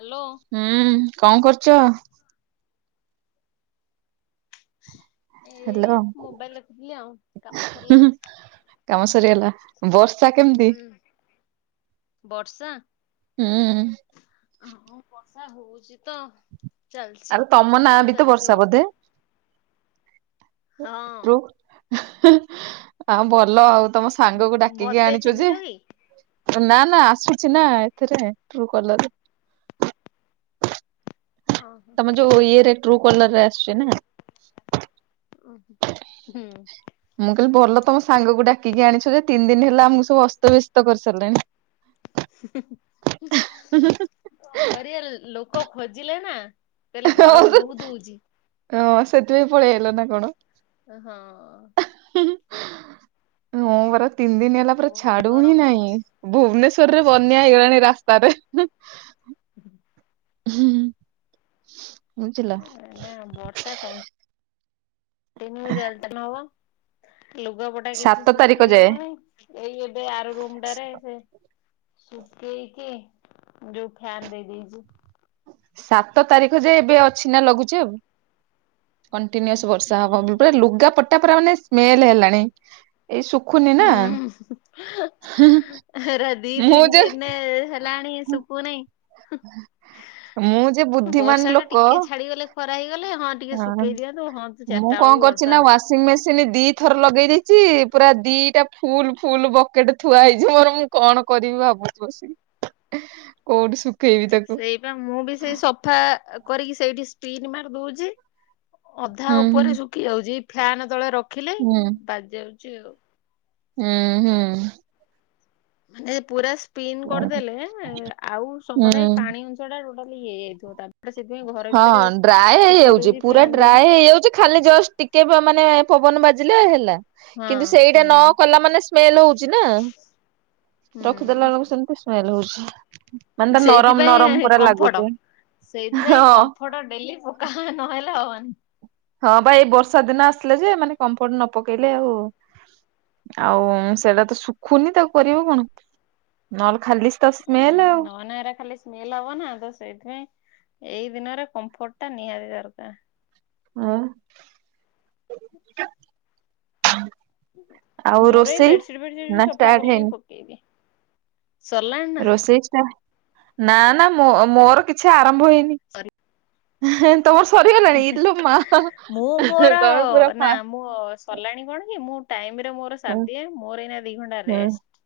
Hello. ହୁଁ କ କରୁଚ? ଏ ହ୍ୟାଲୋ ମୋବାଇଲି ଦେଖୁଥିଲି ଆଉ କାମ ହୁଁ ସରିଲା। ହୁଁ କାମ ସରିଗଲା? ବର୍ଷା କେମିତି? ହୁଁ ବର୍ଷା? ହୁଁ। ହଁ ବର୍ଷା ହୋଉଚି ତ ଚାଲିଚି ଆରେ ତମ ନାଁ ସକାଳୁ ବି ତ ଚାଲିଚି ବର୍ଷା। ବୋଧେ? ହଁ ଭଲ ଆଉ ତମ ସାଙ୍ଗକୁ ଡାକିକି ମତେ ଆଣିଛ ଚିହ୍ନିଛ ଯେ କି? ନା ନା ଆସୁଛି ନା ଏଥିରେ ଟ୍ରୁ କଲର ରେ। ଓହୋ। ତମ ଯୋଉ ଇଏରେ ଟ୍ରୁ କଲର ରେ ଆସୁଛି ନା। ଉ ହୁଁ। ହୁଁ। ମୁଁ କହିଲି ଭଲ ତମ ସାଙ୍ଗକୁ ଡାକିକି ଆଣିଛ। ଯେ ତିନି ଦିନ ହେଲା ଆମକୁ ସବୁ ଅସ୍ତବ୍ୟସ୍ତ କରିସାରିଲେଣି। ହ କଣ କରିବା ଲୋକ ଖୋଜିଲେ ନା କହିଲେ ଗରମ ବହୁତ ହଉଛି ଓଁ ସେଥିପାଇଁ ପଳେଇ ଆଇଲ ନା କଣ ହଁ ହଁ ପରା ତିନ ଦିନ ହେଲା ପରା ବହୁତ ଛାଡୁ ହି ଗରମ ନାହିଁ ହଉଛି। ଭୁବନେଶରରେ ବନ୍ୟା ହେଇଗଲାଣି ରାସ୍ତାରେ ହୁଁ ହୁଁ ବୁଝିଲ। ବର୍ଷା କଣ [unintelligible] ଲ ନ ଲୁଗା ପ [unintelligible] ଏଇନା କିଛି ସାତ ତାରିଖ ଶୁଖେଇ ଯାଏ ହଉନି ଏଇ ଏବେ ଆର ରୁମ ଟାରେ ସେ ସୁଖେଇ କି ଯୋଉ ଫିଆନ ଦେଇ ଦେଇେଇଛି ସାତ ତାରିଖ ଯେ ଏବେ ଅଛି ନା ଲଘୁଚାପ ଆଉ କଣ୍ଟିନ୍ୟୁଅସ ବର୍ଷା ହବ ହୁଁ। ପୁରା ଲୁଗା ପଟା ପୁରା ମାନେ ସ୍ମେଲ ହେଲାଣି ଏଇ ଶୁଖୁନି ନା ହଁ ରାଧି [inaudible] ଦିି ମୁଁ ଯେ ଏ ଲା ଶୁଖୁହି ମୁଁ ଯେ ବୁଦ୍ଧିମାନ ବର୍ଷା ଟା ଲୋକ ଟିକେ ଛାଡିଗଲେ ଖରା ହେଇଗଲେ ହଁ ଟିକେ ଶୁଖେଇ ଦିଅନ୍ତୁ ହଁନ୍ତୁ ଚାରିଟା ବେଳକୁ ବର୍ଷା ହଉ ସେ ମେସିନ୍ ଦି ଥର ଲଗେଇ ଦେଇଛି ପୁରା ଦିଟା ଫୁଲ ଫୁଲ ବକେଟ ଥୁଆ ହେଇଛି ମୋର କଣ କରିବି ଭାବୁଛି ବସିକି କୋଉଠି ଶୁଖେଇବି ତାକୁ ହଁ ମୁଁ ବି ସେଇ ସଫା କରିକି ସେଇ ସ୍ପିନ୍ ମାରି ଦଉଛି ଅଧା ହୁଁ ଉପରେ ଶୁଖି ଯାଉଛି ଫ୍ୟାନ ତଳେ ରଖିଲେ ହୁଁ ବାଜି ଯାଉଛି ଆଉ ହୁଁ ହୁଁ ମାନେ ପୁରା ସ୍ପିିନ ହୁଁ କରିଦେଲେ ଆଉ ସମାନେ ହୁଁ। ପାଣି ଟା ଟୋଟଲି ହେଇଇ [inaudible] ହଁ ଡ୍ରାଏ ହେଇଯାଉଛି ପୁରା ଦେଇକି ଡ୍ରାଏ ହେଇଯାଉଛି ଖାଲି ଜଷ୍ଟ ଟିକେ ମାନେ ପବନ ବାଜିଲେ ହେଲା ହଁ କିନ୍ତୁ ସେଇଟା ହୁଁ। ନ କଲା ମାନେ ସ୍ମେଲ ହଉଛି ନା ରଖିଦେଲା ହୁଁ ବେଳକୁ ସେମିତି ଉଛି ମାନେ ତା ନରମ ନରମ ସେଇଥିପାଇଁ ପା କମ୍ଫଟ। ଲାଗୁଛି ସେଇଥିପାଇଁ ହଁ। କମ୍ଫର୍ଟ ଡେଲି ପକା ନହେଲା ହବନି ହଁ ବା ଏଇ ବର୍ଷା ଦିନ ଆସିଲେ ଯେ ମାନେ କମ୍ଫର୍ଟ ନ ପକେଇଲେ ଆଉ ଆଉ ସେଇଟା ତ ଶୁଖୁନି ତାକୁ କରିବ କଣ ନହଲେ ଖାଲି ତ ଉୁଁ ସ୍ମେଲ ଆଉ ନ ଏରା ଖାଲି ସ୍ମେଲ ହବ ନା ତ ସେଇଥିପାଇଁ ଏଇ ଦିନରେ କମ୍ଫର୍ଟ ଟା ନିହାତି ଦରକାର ହଁ ମୋର ଏଇ ବେଡସିଟ ବେସି ନା ସଫା ଷ୍ଟାର୍ଟ କଲି ହେଇନି ପକେଇବି ସରିଲାଣି ନା ରୋଷେଇା ନା ନା ମୋର କିଛି ଆରମ୍ଭ ହେଇନି ସାର ତମର ସରିଗଲାଣି ଇଲ ମା ମୁଁ ତମେ ମୋର ପୁରା ନା ଫାଷ୍ଟ ମୁଁ ସରିଲାଣି କଣ କି ମୁଁ ଟାଇମରେ ମୋର ସାରି ହୁଁ ଦିଏ ମୋର ଏଇନା ଦି ଘଣ୍ଟା ହୁଁ ରେଷ୍ଟ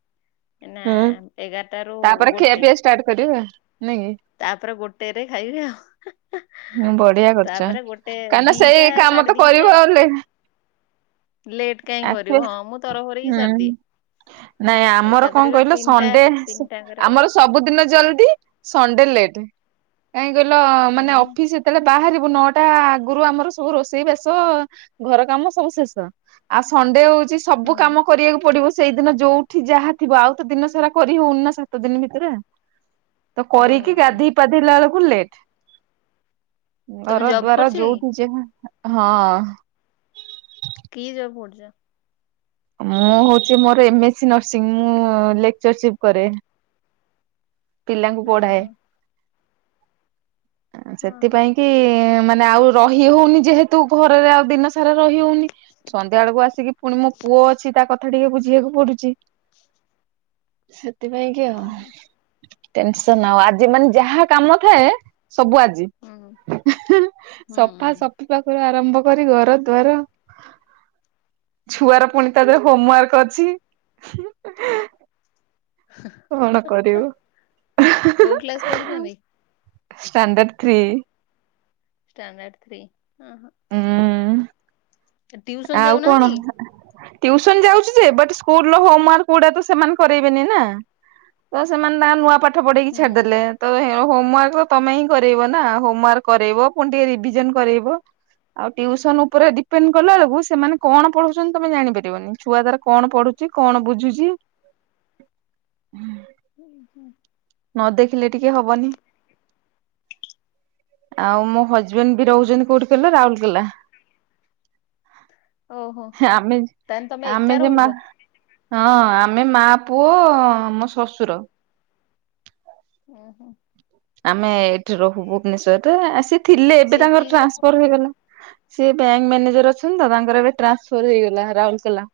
ନା ହୁଁ ଏଗାରଟା ରୁ ତାପରେ ଖିଆ ଗୋଟେ ପିଇଆ ଷ୍ଟାର୍ଟ କରିବା ନାଇଁ କି ତାପରେ ଗୋଟେରେ ଖାଇବ ଆଉ ହୁଁ ବଢିଆ କରିଛ ତାପରେ ଗୋଟେ ଦିଟା ସାଢେ ଦିଟା ହ ଲେଟ୍ କାଇହିଁ କରିବୁ ହଁ ମୁଁ ତରବର ହେଇ ହୁଁ ସାରିଦିଏ ନାଇଁ ଆମର କଣ ଏକାଥରକରେ କହିଲ ତିନିଟା ସଣ୍ଡେ ତିନିଟାଙ୍କରେ ବସ ଆମର ସବୁଦିନ ଜଲଦି ସଣ୍ଡେ ଲେଟ୍ କାହିଁ କହିଲ ମାନେ ହୁଁ ସେତେବେଳେ ବାହାରିବୁ ନଅଟା ଆଗରୁ ଆମର ସବୁ ରୋଷେଇ ବେଶ ଘର କାମ ସବୁ ଶେଷ। ଆଉ ସଣ୍ଡେ ହଉଛି ସବୁ ହୁଁ କାମ କରିବାକୁ ପଡିବ। ସେଇଦିନ ଯୋଉଠି ଯାହା ଥିବ ଆଉ ତ ଦିନ ସାରା କରି ହଉନି ନା ସାତ ଦିନ ଭିତରେ। ତ ହୁଁ କରିକି ଗାଧେଇ ପାଧେଇଲା ବେଳକୁ ଲେଟ୍। ତମେ ଘର ଜବ୍ ଦ୍ୱାର କରୁଛ କି ଯୋଉଠି ଯାହା ହଁ। କି ଯବ ପର୍ଜା ମୁଁ ହଉଛି ମୋର ଏମ ଏସି ନର୍ସିଂ ମୁଁ ଲେକ୍ଚରସିପ କରେ। ପିଲାଙ୍କୁ ହଁ ପଢାଏ। ହଁ ହଁ ହଁ ସେଥିପାଇଁ କି ମାନେ ଆଉ ରହି ହଉନି ଯେହେତୁ ଘରେରେ ଆଉ ଦିନ ସାରା ରହି ହଉନି ସନ୍ଧ୍ୟା ବେଳକୁ ଆସିକି ପୁଣି ମୋ ପୁଅ ଅଛି ତା କଥା ଟିକେ ବୁଝିବାକୁ ପଡୁଛି। ହ ସେଥିପାଇଁ କି ଆଉ ଟେନସନ ଆଉ ଆଜି ମାନେ ଯାହା କାମ ନଥାଏ ସବୁ ଆଜି। ହଁ ହିଁ ହୁଁ ସଫା ହୁଁ ସଫ ପାଖରୁ ଆରମ୍ଭ କରି ଘର ଦ୍ୱାର ଛୁଆର ପୁଣି ତା ଦେହରେ ହୋମ ୱାର୍କ ଅଛି। କଣ କରିବୁ ହଃ ହଃ। କୋଉ କ୍ଲାସ ପଢୁଛନ୍ତି? ଷ୍ଟାଣ୍ଡର୍ଡ ଥ୍ରୀ ଷ୍ଟାଣ୍ଡଥ୍ରୀ ଅହ ଉଁ ସେ ଟ୍ୟୁସନ ଯାଉନାହାନ୍ତି? ଟ୍ୟୁସନ ଯାଉଛି ଯେ ବଟ୍ ସ୍କୁଲ ହୋମ ୱାର୍କ ଗୁଡା ତ ସେମାନେ କରେଇବେନି ନା। ତ ସେମାନେ ତାଙ୍କ ନୂଆ ପାଠ ପଢେଇକି ଛାଡିଦେଲେ ହୁଁ। ତହେ ହୋମ ୱାର୍କ ତମେ ହିଁ କରାଇବ ନା ହୋମ ୱାର୍କ କରାଇବ ପୁଣି ଟିକେ ରିଭିଜନ କରେଇବ। ଆଉ ଟ୍ୟୁସନ ଉପରେ ଡିପେଣ୍ଡ କଲା ବେଳକୁ ସେମାନେ କଣ ପଢୁଛନ୍ତି ତମେ ଜାଣିପାରିବନି ଛୁଆ ତାର କଣ ପଢୁଛି କଣ ବୁଝୁଛି। ହୁଁ। ଉ ହୁଁ। ନ ଦେଖିଲେ ଟିକେ ହବନି ଆଉ ମୋ ହଜବେଣ୍ଡ ବି ରହୁଛନ୍ତି କୋଉଠି କିଲ ରାଉଲକେଲା। ଓହୋ ଆମେ ତାହେଲେ ତମେ ଏକା ଆମେ ଯେ ମା ରହୁଛ ହଁ ଆମେ ମା ପୁଅ ଆମ ଶଶୁର ଓ ହୋ। ଆମେ ଏଇଠି ରହୁ ଭୁବନେଶ୍ୱରରେ ଆସି ଥିଲେ ଏବେ ସିଏ କି ତାଙ୍କର ଜବ୍ ଟ୍ରାନ୍ସଫର କରୁଛନ୍ତି? ହେଇଗଲା। ସେି ବ୍ୟାଙ୍କ ମ୍ୟାନେଜର ଅଛନ୍ତି ତ ତାଙ୍କର ଏବେ ଟ୍ରାନ୍ସଫର ହେଇଗଲା ରାଉଲକେଲା।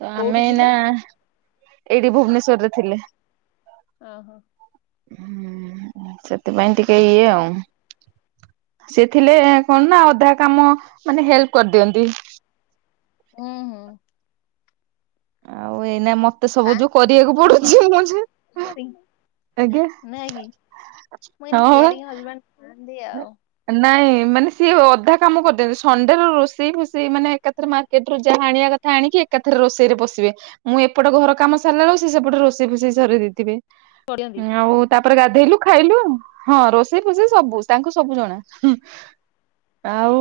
ତ ଆମେ କୋଉଠି ଏଇନା ଥିଲେ ଏଇଠି ଭୁବନେଶ୍ଵରରେ ଥିଲେ। ଓହୋ। ହୁଁ ସେଥିପାଇଁ ଟିକେ ଇଏ ଆଉ। ସେଥିଲେ କଣ ନା ଅଧା କାମ ମାନେ ହେଲ୍ପ କରି ଦିଅନ୍ତି। ହୁଁ ହୁଁ। ଆଉ ଏଇନା ମତେ ଏ ସବୁ ଯୋଉ ଥାନ୍ତି କରିବାକୁ ପଡୁଛି ହଜବେଣ୍ଡ ମଝ କେୟାରିଂ ଆଜ୍ଞା। ନାଇଁ କି ହଁପା। ହନ୍ତିି ଆଉ। ନାଇଁ ମାନେ ସିଏ ଅଧା କାମ କରିଦିଅନ୍ତି ସଣ୍ଡେ ରୋଷେଇ ଫୋଷେଇ ମାନେ ଏକାଥରେ କେଟରୁ ଯାହା ହାଣିବା କଥା ଆଣିକି ଏକାଥରେ ରୋଷେଇରେ ପଶିବେ ମୁଁ ଏପଟେ ଘର କାମ ସାରିଲାବେଳକୁ ସିଏ ସେପଟେ ରୋଷେଇ ଫୋଷେଇ ସରେଇ ଦେଇଥିବେ କରିଛନ୍ତି। ଆଉ ତାପରେ ଗାଧେଇଲୁ ଖାଇଲୁ ହଁ ରୋଷେଇ ଫୋଷେଇ ସବୁ ତାଙ୍କୁ ସବୁ ଜଣା ଆଉ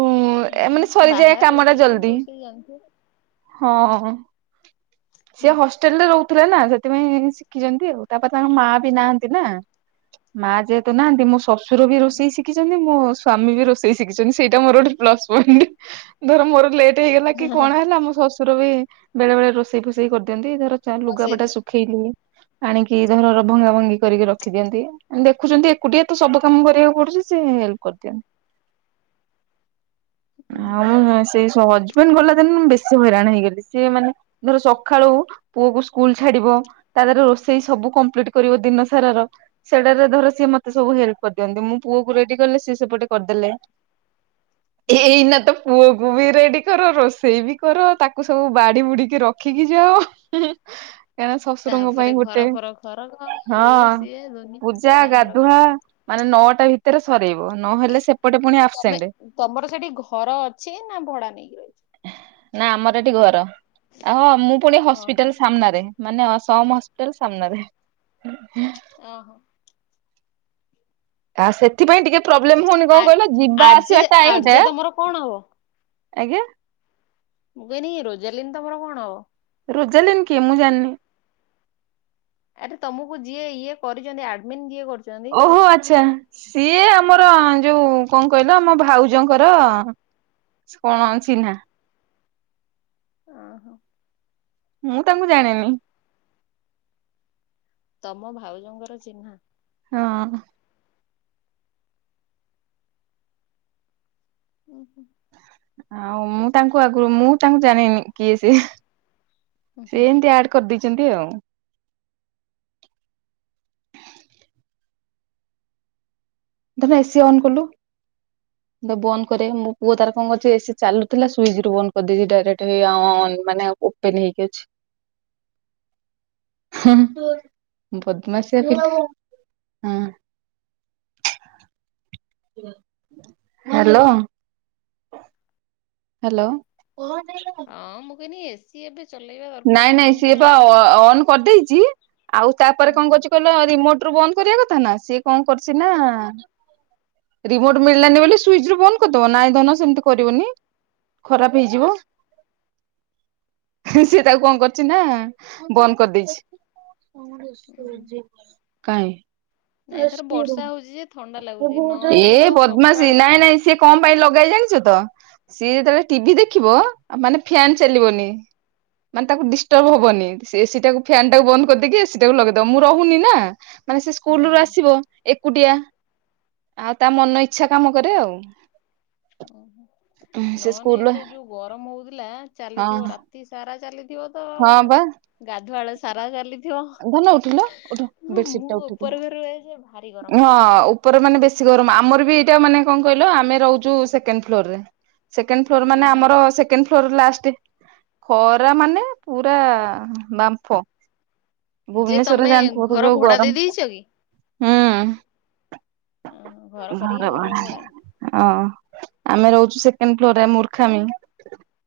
ହଁ ଏମାନେ ସରିଯାଏ ବାହାରେ କାମ ଟା ରହୁଛନ୍ତି ମାନେ ଜଲଦି ରୋଷେଇ ଜାଣିଥିବେ ହଁ। ସିଏ ହୁଁ, ହଷ୍ଟେଲ ରେ ରହୁଥିଲେ ନା ସେଥିପାଇଁ ଶିଖିଛନ୍ତି ଆଉ ତାପରେ ତାଙ୍କ ମା ବି ନାହାନ୍ତି ନା। ମା ଯେହେତୁ ନାହାନ୍ତି ମୁଁ ଶଶୁର ବି ଓହୋ ରୋଷେଇ ଶିଖିଛ ଯେମିତି ମୋ ସ୍ଵାମୀ ବି ରୋଷେଇ ଶିଖିଛନ୍ତି ସେଇଟା ମୋର ଗୋଟେ ପ୍ଲସ ପଏଣ୍ଟ ଧର ମୋର ଲେଟ୍ ହେଇଗଲା କି କଣ ହେଲା ମୋ ଶଶୁର ବି ବେଳେ ବେଳେ ରୋଷେଇ ଫୋଷେଇ କରିଦିଅନ୍ତି ଧର ବସେଇ ଲୁଗାପଟା ଦିଅ। ସୁ ଖିଲି ଆଣିକି ଧର ଭଙ୍ଗା ଭଙ୍ଗି କରିକି ରଖିଦିଅନ୍ତି। ଦେଖୁଛନ୍ତି ଏକୁଟିଆ ତ ସବୁ କାମ କରିବାକୁ ପଡୁଛି ସେ ହେଲ୍ପ କରିଦିଅନ୍ତି। [inaudible] ହୁଁ ଆଉ ସେଇ ହଜବେଣ୍ଡ ଗଲା ଦିନୁ ବେଶୀ ହଇରାଣ ହେଇଗଲି ସିଏ ମାନେ ଧର ସକା ସକାଳୁ ପୁଅକୁ ସ୍କୁଲ ଛାଡିବ ତା ଦେହରେ ରୋଷେଇ ସବୁ କମ୍ପ୍ଲିଟ କରିବ ଦିନ ସାରାର ସେଟାରେ ଧର ସିଏ ମତେ ସବୁ ହେଲ୍ପ କରିଦିଅନ୍ତି ମୁଁ ପୁଅ କୁ ରେଡି କଲେ ସିଏ ସେପଟେ କରିଦେଲେ। ହୁଁ ଏଇନାତ। ପୁଅକୁ ବି ରେଡି କର ରୋଷେଇ ବି କର ତାକୁ ସବୁ ବାଡି ବୁଡିକି ରଖି [inaudible] ଏଁ ଶଶୁରଙ୍କ ପାଇଁ ତାପରେ ଘର ଗୋଟେ ଫର ଖରକ ଇଏ ହଁ ସିଏ ଦୁନିଆ ପୂଜା ଘର ଡାଙ୍ଗର କାମ ଗାଧୁଆ ମାନେ ନଅଟା ଭି ଭିତରେ ସରେଇବ ନହେଲେ ସେପଟେ ପୁଣି ତମେ ଅପସେଣ୍ଟ। ତମର ସେଠି ଘର ଅଛି ନା ଭଡା ନେଇକି ରହିଛ ନା ଆମର ଏଠି ଘର। ଆହଁ ମୁଁ ପୁଣି ଓହୋ। ହସ୍ପିଟାଲ ସାମ୍ନାରେ ମାନେ ସମ ହସ୍ପିଟାଲ ସାମ୍ନାରେ। ଅହ। ଆ ସେଥିପାଇଁ ଟିକେ ପ୍ରୋବ୍ଲେମ ହଉନି ଆ କଣ କହିଲ ଯିବା ଆର୍ଜେ ଆସିବା ଟାଇମ ଟା। ଆର୍ଜେ ତମର କଣ ହବ? ଆଜ୍ଞା। ମୁଁ କହଲି ରୋଜାଲିନ ତମର କଣ ହବ। ରୋଜାଲିନି କିଏ ମୁଁ ଜାଣିନି। ଆରେ ତମକୁ ଯିଏ ଇଏ କରିଛନ୍ତି ଆଡମିନ ଯିଏ କରି ଓହୋ ଆଚ୍ଛା ସିଏ ଆମର ଯୋଉ କଣ କହିଲ ଆମ ଭାଉଜଙ୍କର କଣ ଅଛିନା। ଅଁ ହଁ। ମୁଁ ତାଙ୍କୁ ଜାଣିନି। ତମ ଭାଉଜଙ୍କର ଚିହ୍ନା। ହଁ। ଉଁ ହୁଁ। ଆଉ ମୁଁ ତାଙ୍କୁ ଆଗରୁ ମୁଁ ତାଙ୍କୁ ଜାଣିନି କିଏ ସିଏ ହୁଁ ହୁଁ ସିଏ ଏମତି ଆଡ କରିଦେଇଛନ୍ତି ଆଉ। ଦିବ୍ୟ ଏସିି ଅନ୍ କଲୁ। ମୁଁ ତାକୁ ବନ୍ଦ କରେ ମୋ ପୁଅ ତାର କଣ କରଛି ଏସି ଚାଲୁଥିଲା ସୁଇଚ ରୁ ବନ୍ଦ କରିଦେଇଛି ଡାଇରେକ୍ଟ ହେଇ ଅନ ମାନେ ଉ [unintelligible] ହେଇକି ଅଛି। ହଁ ବଦମସିଆ ପିଲା ହଁ। ହାଲୋ। ହାଲୋ। ଅଁ ମୁଁ କହିନେଇ ଇଏସ। ସିଏ ଏବେ ଚଲେଇବେ ବା। ନାଇଁ ନାଇଁ ସିଏ ପା ଅନ୍ କରିଦେଇଛି ଆଉ ତାପରେ ଉଁ କଣ କରୁଚି କହିଲୁ। ତ ରିମୋଟ ରୁ ବନ୍ଦ କରିବା କଥା ନା ସିଏ କଣ କରିଛିନା ରିମୋଟ ମିଳିଲାନି ବୋଲି ସୁିଚ ରୁ ବନ୍ଦ କରିଦବ ନାଇଁ ଧନ ସେମିତି କରିବନି ଖରାପ ହେଇଯିବ। ସି ତାକୁ କଣ କରିଛି ନା ବନ୍ଦ ଉଁ ହୁଁ କରିଦେଇଛି। କାଇଁ। ନାଇଁ ଏଥର ବର୍ଷା ହଉଛି ଯେ ଥଣ୍ଡା ଲାଗୁଛି ନ ନାଇଁ ଏ ତ ବଦମାସି ସକାଳୁ ନାଇଁ ସେ କଁ ପାଇଁ ଲଗେଇ ଜାଣିଛ ତ ସିଏ ଯେତେବେଳେ ଟିଭି ଦେଖିବ ମାନେ ଫ୍ୟାନ ଚାଲିବନି। ମାନେ ତାକୁ ଡିଷ୍ଟର୍ବ ହବନି ଏସିି ଟାକୁ ଫ୍ୟାନ ଟାକୁ ବନ୍ଦ କରିଦେଇକି ଏସି ଟାକୁ ଲଗେଇଦବ ମୁଁ ରହୁନି ନା। ମାନେ ସେ ସ୍କୁଲୁ ହୁଁ ଆସିବ ଏକୁଟିଆ ଆଉ ତା ମନ ଇଚ୍ଛା କାମ କରେ ଆଉ। ଓହୋ ନ ସେ ହେଲେ ସ୍କୁଲ ଏବେ ଯୋଉ ଗରମ ହଉଥିଲା ହଁ ଚାଲିଥିବ ରାତି ସାରା ଚାଲିି ଥିବ ତ ହଁ ବା ଗାଧୁଆଳ ସାରା ଚାଲି ଥିବ। ଧନ ଉଠିଲ ଉଠ ବେଡସିଟ ମୁଁ ଟା ଉଠେଇଦେ ଉପର ଘରେ ଯେ ଭାରି ଗରମ। ହଁ, ଉପରେ ମାନେ ବେଶୀ ଗରମ। ଆମର ବି ଏଇଟା ମାନେ କଣ କହିଲ ଆମେ ରହୁଛୁ ସେକେଣ୍ଡ ଫ୍ଲୋର ରେ? ସେକେଣ୍ଡ ଫ୍ଲୋର ମାନେ ଓହୋ ଆମର ସେକେଣ୍ଡ ଫ୍ଲୋର ଲାଷ୍ଟ। ଖରା ମାନେ ପୁରା ବାମ୍ଫ। ଯେ ଭୁବନେଶ୍ଵରରେ ତମେ ଜାଣିଥିବ ଘର ଯୋଉ ଭଡା ଦେଇ ଗରମ। ଦେଇଛ କି? ହଁ ଘର ଭଡା [unintelligible] ହଁ, ଆମେ ରହୁଛୁ ସେକେଣ୍ଡ ଫ୍ଲୋରରେ ମୁର୍ଖାମି।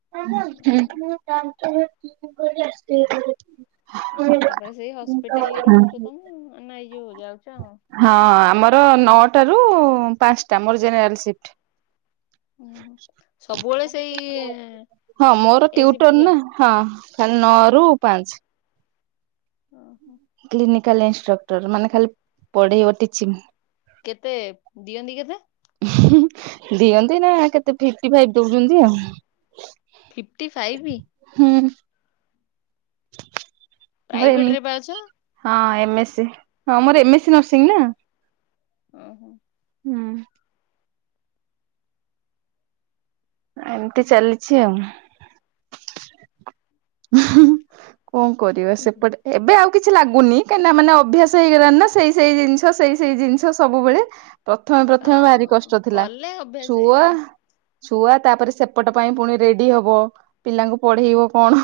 ତ ଆସି [unintelligible] ଆଉ ତାପରେ ସେଇ ହସ୍ପିଟାଲ ରେ ରହୁଛୁ ତମେ ନାଇଁ ଏଇ ଯଉ ହଉ ଯାଉଛୁ ଆଉ। ହଁ, ଆମର ନଅଟା ରୁ ପାଞ୍ଚଟା ମୋର ଜେନେରାଲ ସିଫ୍ଟ। ହଁ, ସବୁବେଳେ ସେଇ ହଁ ମୋର ଏ ଟ୍ୟୁଟର ସିଫଟି ନା ଯାଅ। ହଁ, ଖାଲି ନଅ ରୁ ପାଞ୍ଚ। ଓହୋ। କ୍ଲିନିକାଲ ଇନଷ୍ଟ୍ରକ୍ଟର ମାନେ ଖାଲି ପଢେଇବ ଟିଚିଗ। କେତେ ଦିଅନ୍ତି କେତେ? ଦିଅନ୍ତି ନା କେତେ ଫିପ୍ଟିଫାଇପ ଦଉଛନ୍ତି ଆଉ? Fifty five? ହୁଁ। ର ପ୍ରାଇଭେଟରେ ପା ଅଛ। ହଁ ଏମ୍ ସି ହଁ ମୋର ଏମ ସି ନର୍ସିଂ ନା। ଓହୋ। ହୁଁ। ଏମିତି ଚାଲିଛି ଆଉ। କଣ କରିବ ସେପଟେ ଏବେ ଆଉ କିଛି ଲାଗୁନି କାହିଁକିନା ମାନେ ଅଭ୍ୟାସ ହେଇଗଲାଣି ନା ସେଇ ସେଇ ଜିନିଷ ସେଇ ସେଇ ଜିନିଷ ସବୁବେଳେ। ପ୍ରଥମେ ପ୍ରଥମେ ଭାରି ହଁ କଷ୍ଟ ଥିଲା କଲେ ଅଭ୍ୟାସ ଛୁଆ ହେଇଯିବ ଛୁଆ ତାପରେ ସେପଟ ପାଇଁ ପୁଣି ରେଡି ହବ ପିଲାଙ୍କୁ ପଢେଇବ କଣ?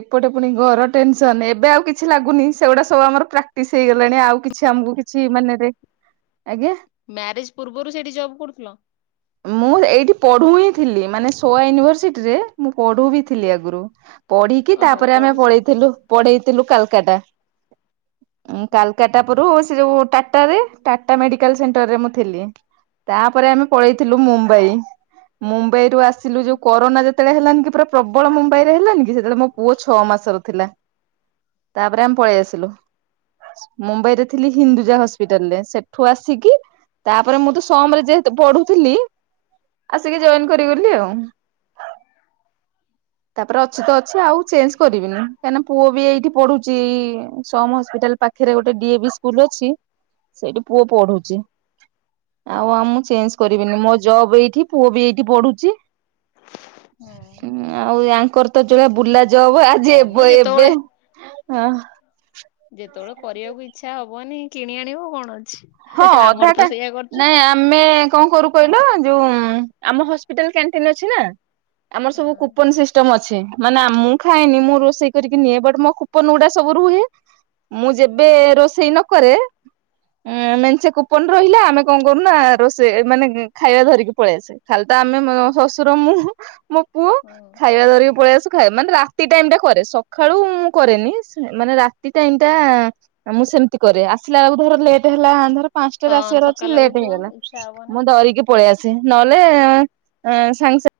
ଏପଟେ ପୁଣି ଘର ଟେନସନ ଏବେ ଆଉ କିଛି ଲାଗୁନି ସେଗୁଡା ସବୁ ଆମର ପ୍ରାକ୍ଟିସ ହେଇଗଲାଣି ଆଉ କିଛି ଆମକୁ ମ ଆଜ୍ଞା। ମ୍ୟାରେଜ ପୂର୍ବରୁ ସେଇଠି ଜବ୍ କରୁଥିଲ? ମୁଁ ଏଇଠି ପଢୁ ହିଁ ଥିଲି ମାନେ ସୋଆ ୟୁନିଭରସିଟି ରେ ମୁଁ ପଢୁ ବି ଥିଲି ଆଗରୁ। ପଢିକି ଓହୋ ତାପରେ ଆମେ ପଢୁଥିଲ। ପଳେଇଥିଲୁ ପଢେଇଥିଲୁ କାଲକା ଟା। ଓହୋ। କାଲକାଟା ପରୁ ସେ ଯୋଉ ଟା ଟା ରେ ଟାଟା ମେଡିକାଲ ସେଣ୍ଟରରେ ମୁଁ ଥିଲି। ତାପରେ ଆମେ ପଳେଇଥିଲୁ ମୁମ୍ବାଇ। ମୁମ୍ବାଇ ରୁ ଆସିଲୁ ଯୋଉ ଉଁ କରୋନା ଯେତେବେଳେ ହେଲାନି କି ପୁରା ପ୍ରବଳ ମୁମ୍ବାଇ ରେ ହେଲାନି କି ସେତେବେଳେ ମୋ ପୁଅ ଛଅ ମାସର ଥିଲା। ତାପରେ ଆମେ ପଳେଇ ଆସିଲୁ। ମୁମ୍ବାଇରେ ଥିଲି ହିନ୍ଦୁଯା ହସ୍ପି ସ୍ପିଟାଲରେ ସେଠୁ ଆସିକି ତାପରେ ମୁଁ ତ ସମ ରେ ଯେହେତୁ ପଢୁଥିଲି ଆସିକି ଜଏନ କରିଗଲି ଆଉ। ତାପରେ ଅଛି ତ ଅଛି ଆଉ ଚେଞ୍ଜ କରିବିନି କାହିଁକିନା ପୁଅ ବି ଏଇଠି ପଢୁ ଚି ସମ ହସ୍ପିଟାଲ ପାଖରେ ଗୋଟେ ଡିଏ ବି ସ୍କୁଲ ଅଛି। ସେଇଠି ପୁଅ ପଢୁଚି। ଆଉ ଆମ ମୁଁ ଚେଞ୍ଜ କରିବିନି ମୋ ଜବ ଏଇଠି ପୁଅ ବି ଏଇଠି ପଢୁଚି। ହୁଁ। ଆଉୟାଙ୍କର ତ ଚଳିଆ ବୁଲା ଜବ ହବ ଆଜି ହଁ ମ ଏବ ଏବେ ଯେତେବେଳେ ହ ଯେତେବେଳେ କରିବାକୁ ଇଚ୍ଛା ହବନି କିଣି ଆଣିବ କଣ ଅଛି। ହଁ ଆମର ଅଧାଟା ତ ସେଇଆ କରୁଛୁ। ନାଇଁ ଆ ଆମେ କଣ କରୁ କହିଲ ଯୋଉ ଆମ ହସ୍ପିଟାଲ କ୍ୟାଣ୍ଟିନ ଅଛି ନା। ଆମର ସବୁ ହଁ କୁପନ ସି ଷ୍ଟମ୍ ଅଛି ମାନେ ଆ ମୁଁ ଖାଏନି ମୁଁ ରୋଷେଇ କରିକି ନିଏ ବଟ୍ ମୋ କୁପନ୍ ଗୁଡା ସବୁ ରୁହେ। ମୁଁ ଯେବେ ରୋଷେଇ ନକରେ ଉଁ ମେଞ୍ଚେ କୁପନ ରହିଲା ଆମେ କଣ କରୁନା ରୋଷେଇ ମାନେ ଖାଇବା ଧରିକି ପଳେଇ ଆସେ। ଖାଲି ତ ଆମେ ମୋ ଶଶୁର ମୁଁ ହୁଁ ମୋ ପୁଅ ହଁ ଖାଇବା ଧରିକି ପଳେଇ ଆସୁ। ଖାଏ ମାନେ ରାତି ଟାଇମ ଟା କରେ ସଖାଳୁ ମୁଁ କରେନି ମାନେ ରାତି ଟାଇମ ଟା। ମୁଁ ସେମିତି କରେ ଆସିଲା ବେଳୁକୁ ପୁରା ଲେଟ୍ ହେଲା ପାନସ୍ ଟାରୁ ହଁ ଆସିବାର ଅଛି ଥକା ଲେଟ୍ ଲାଗୁଥିବ ହେଇଗଲା ଇଚ୍ଛା ହବନି। ମୁଁ ଧରିକି ପଳେଇ ଆସେ ନହେଲେ ଏ ସାଙ୍ଗେ ସାଙ୍ଗେ।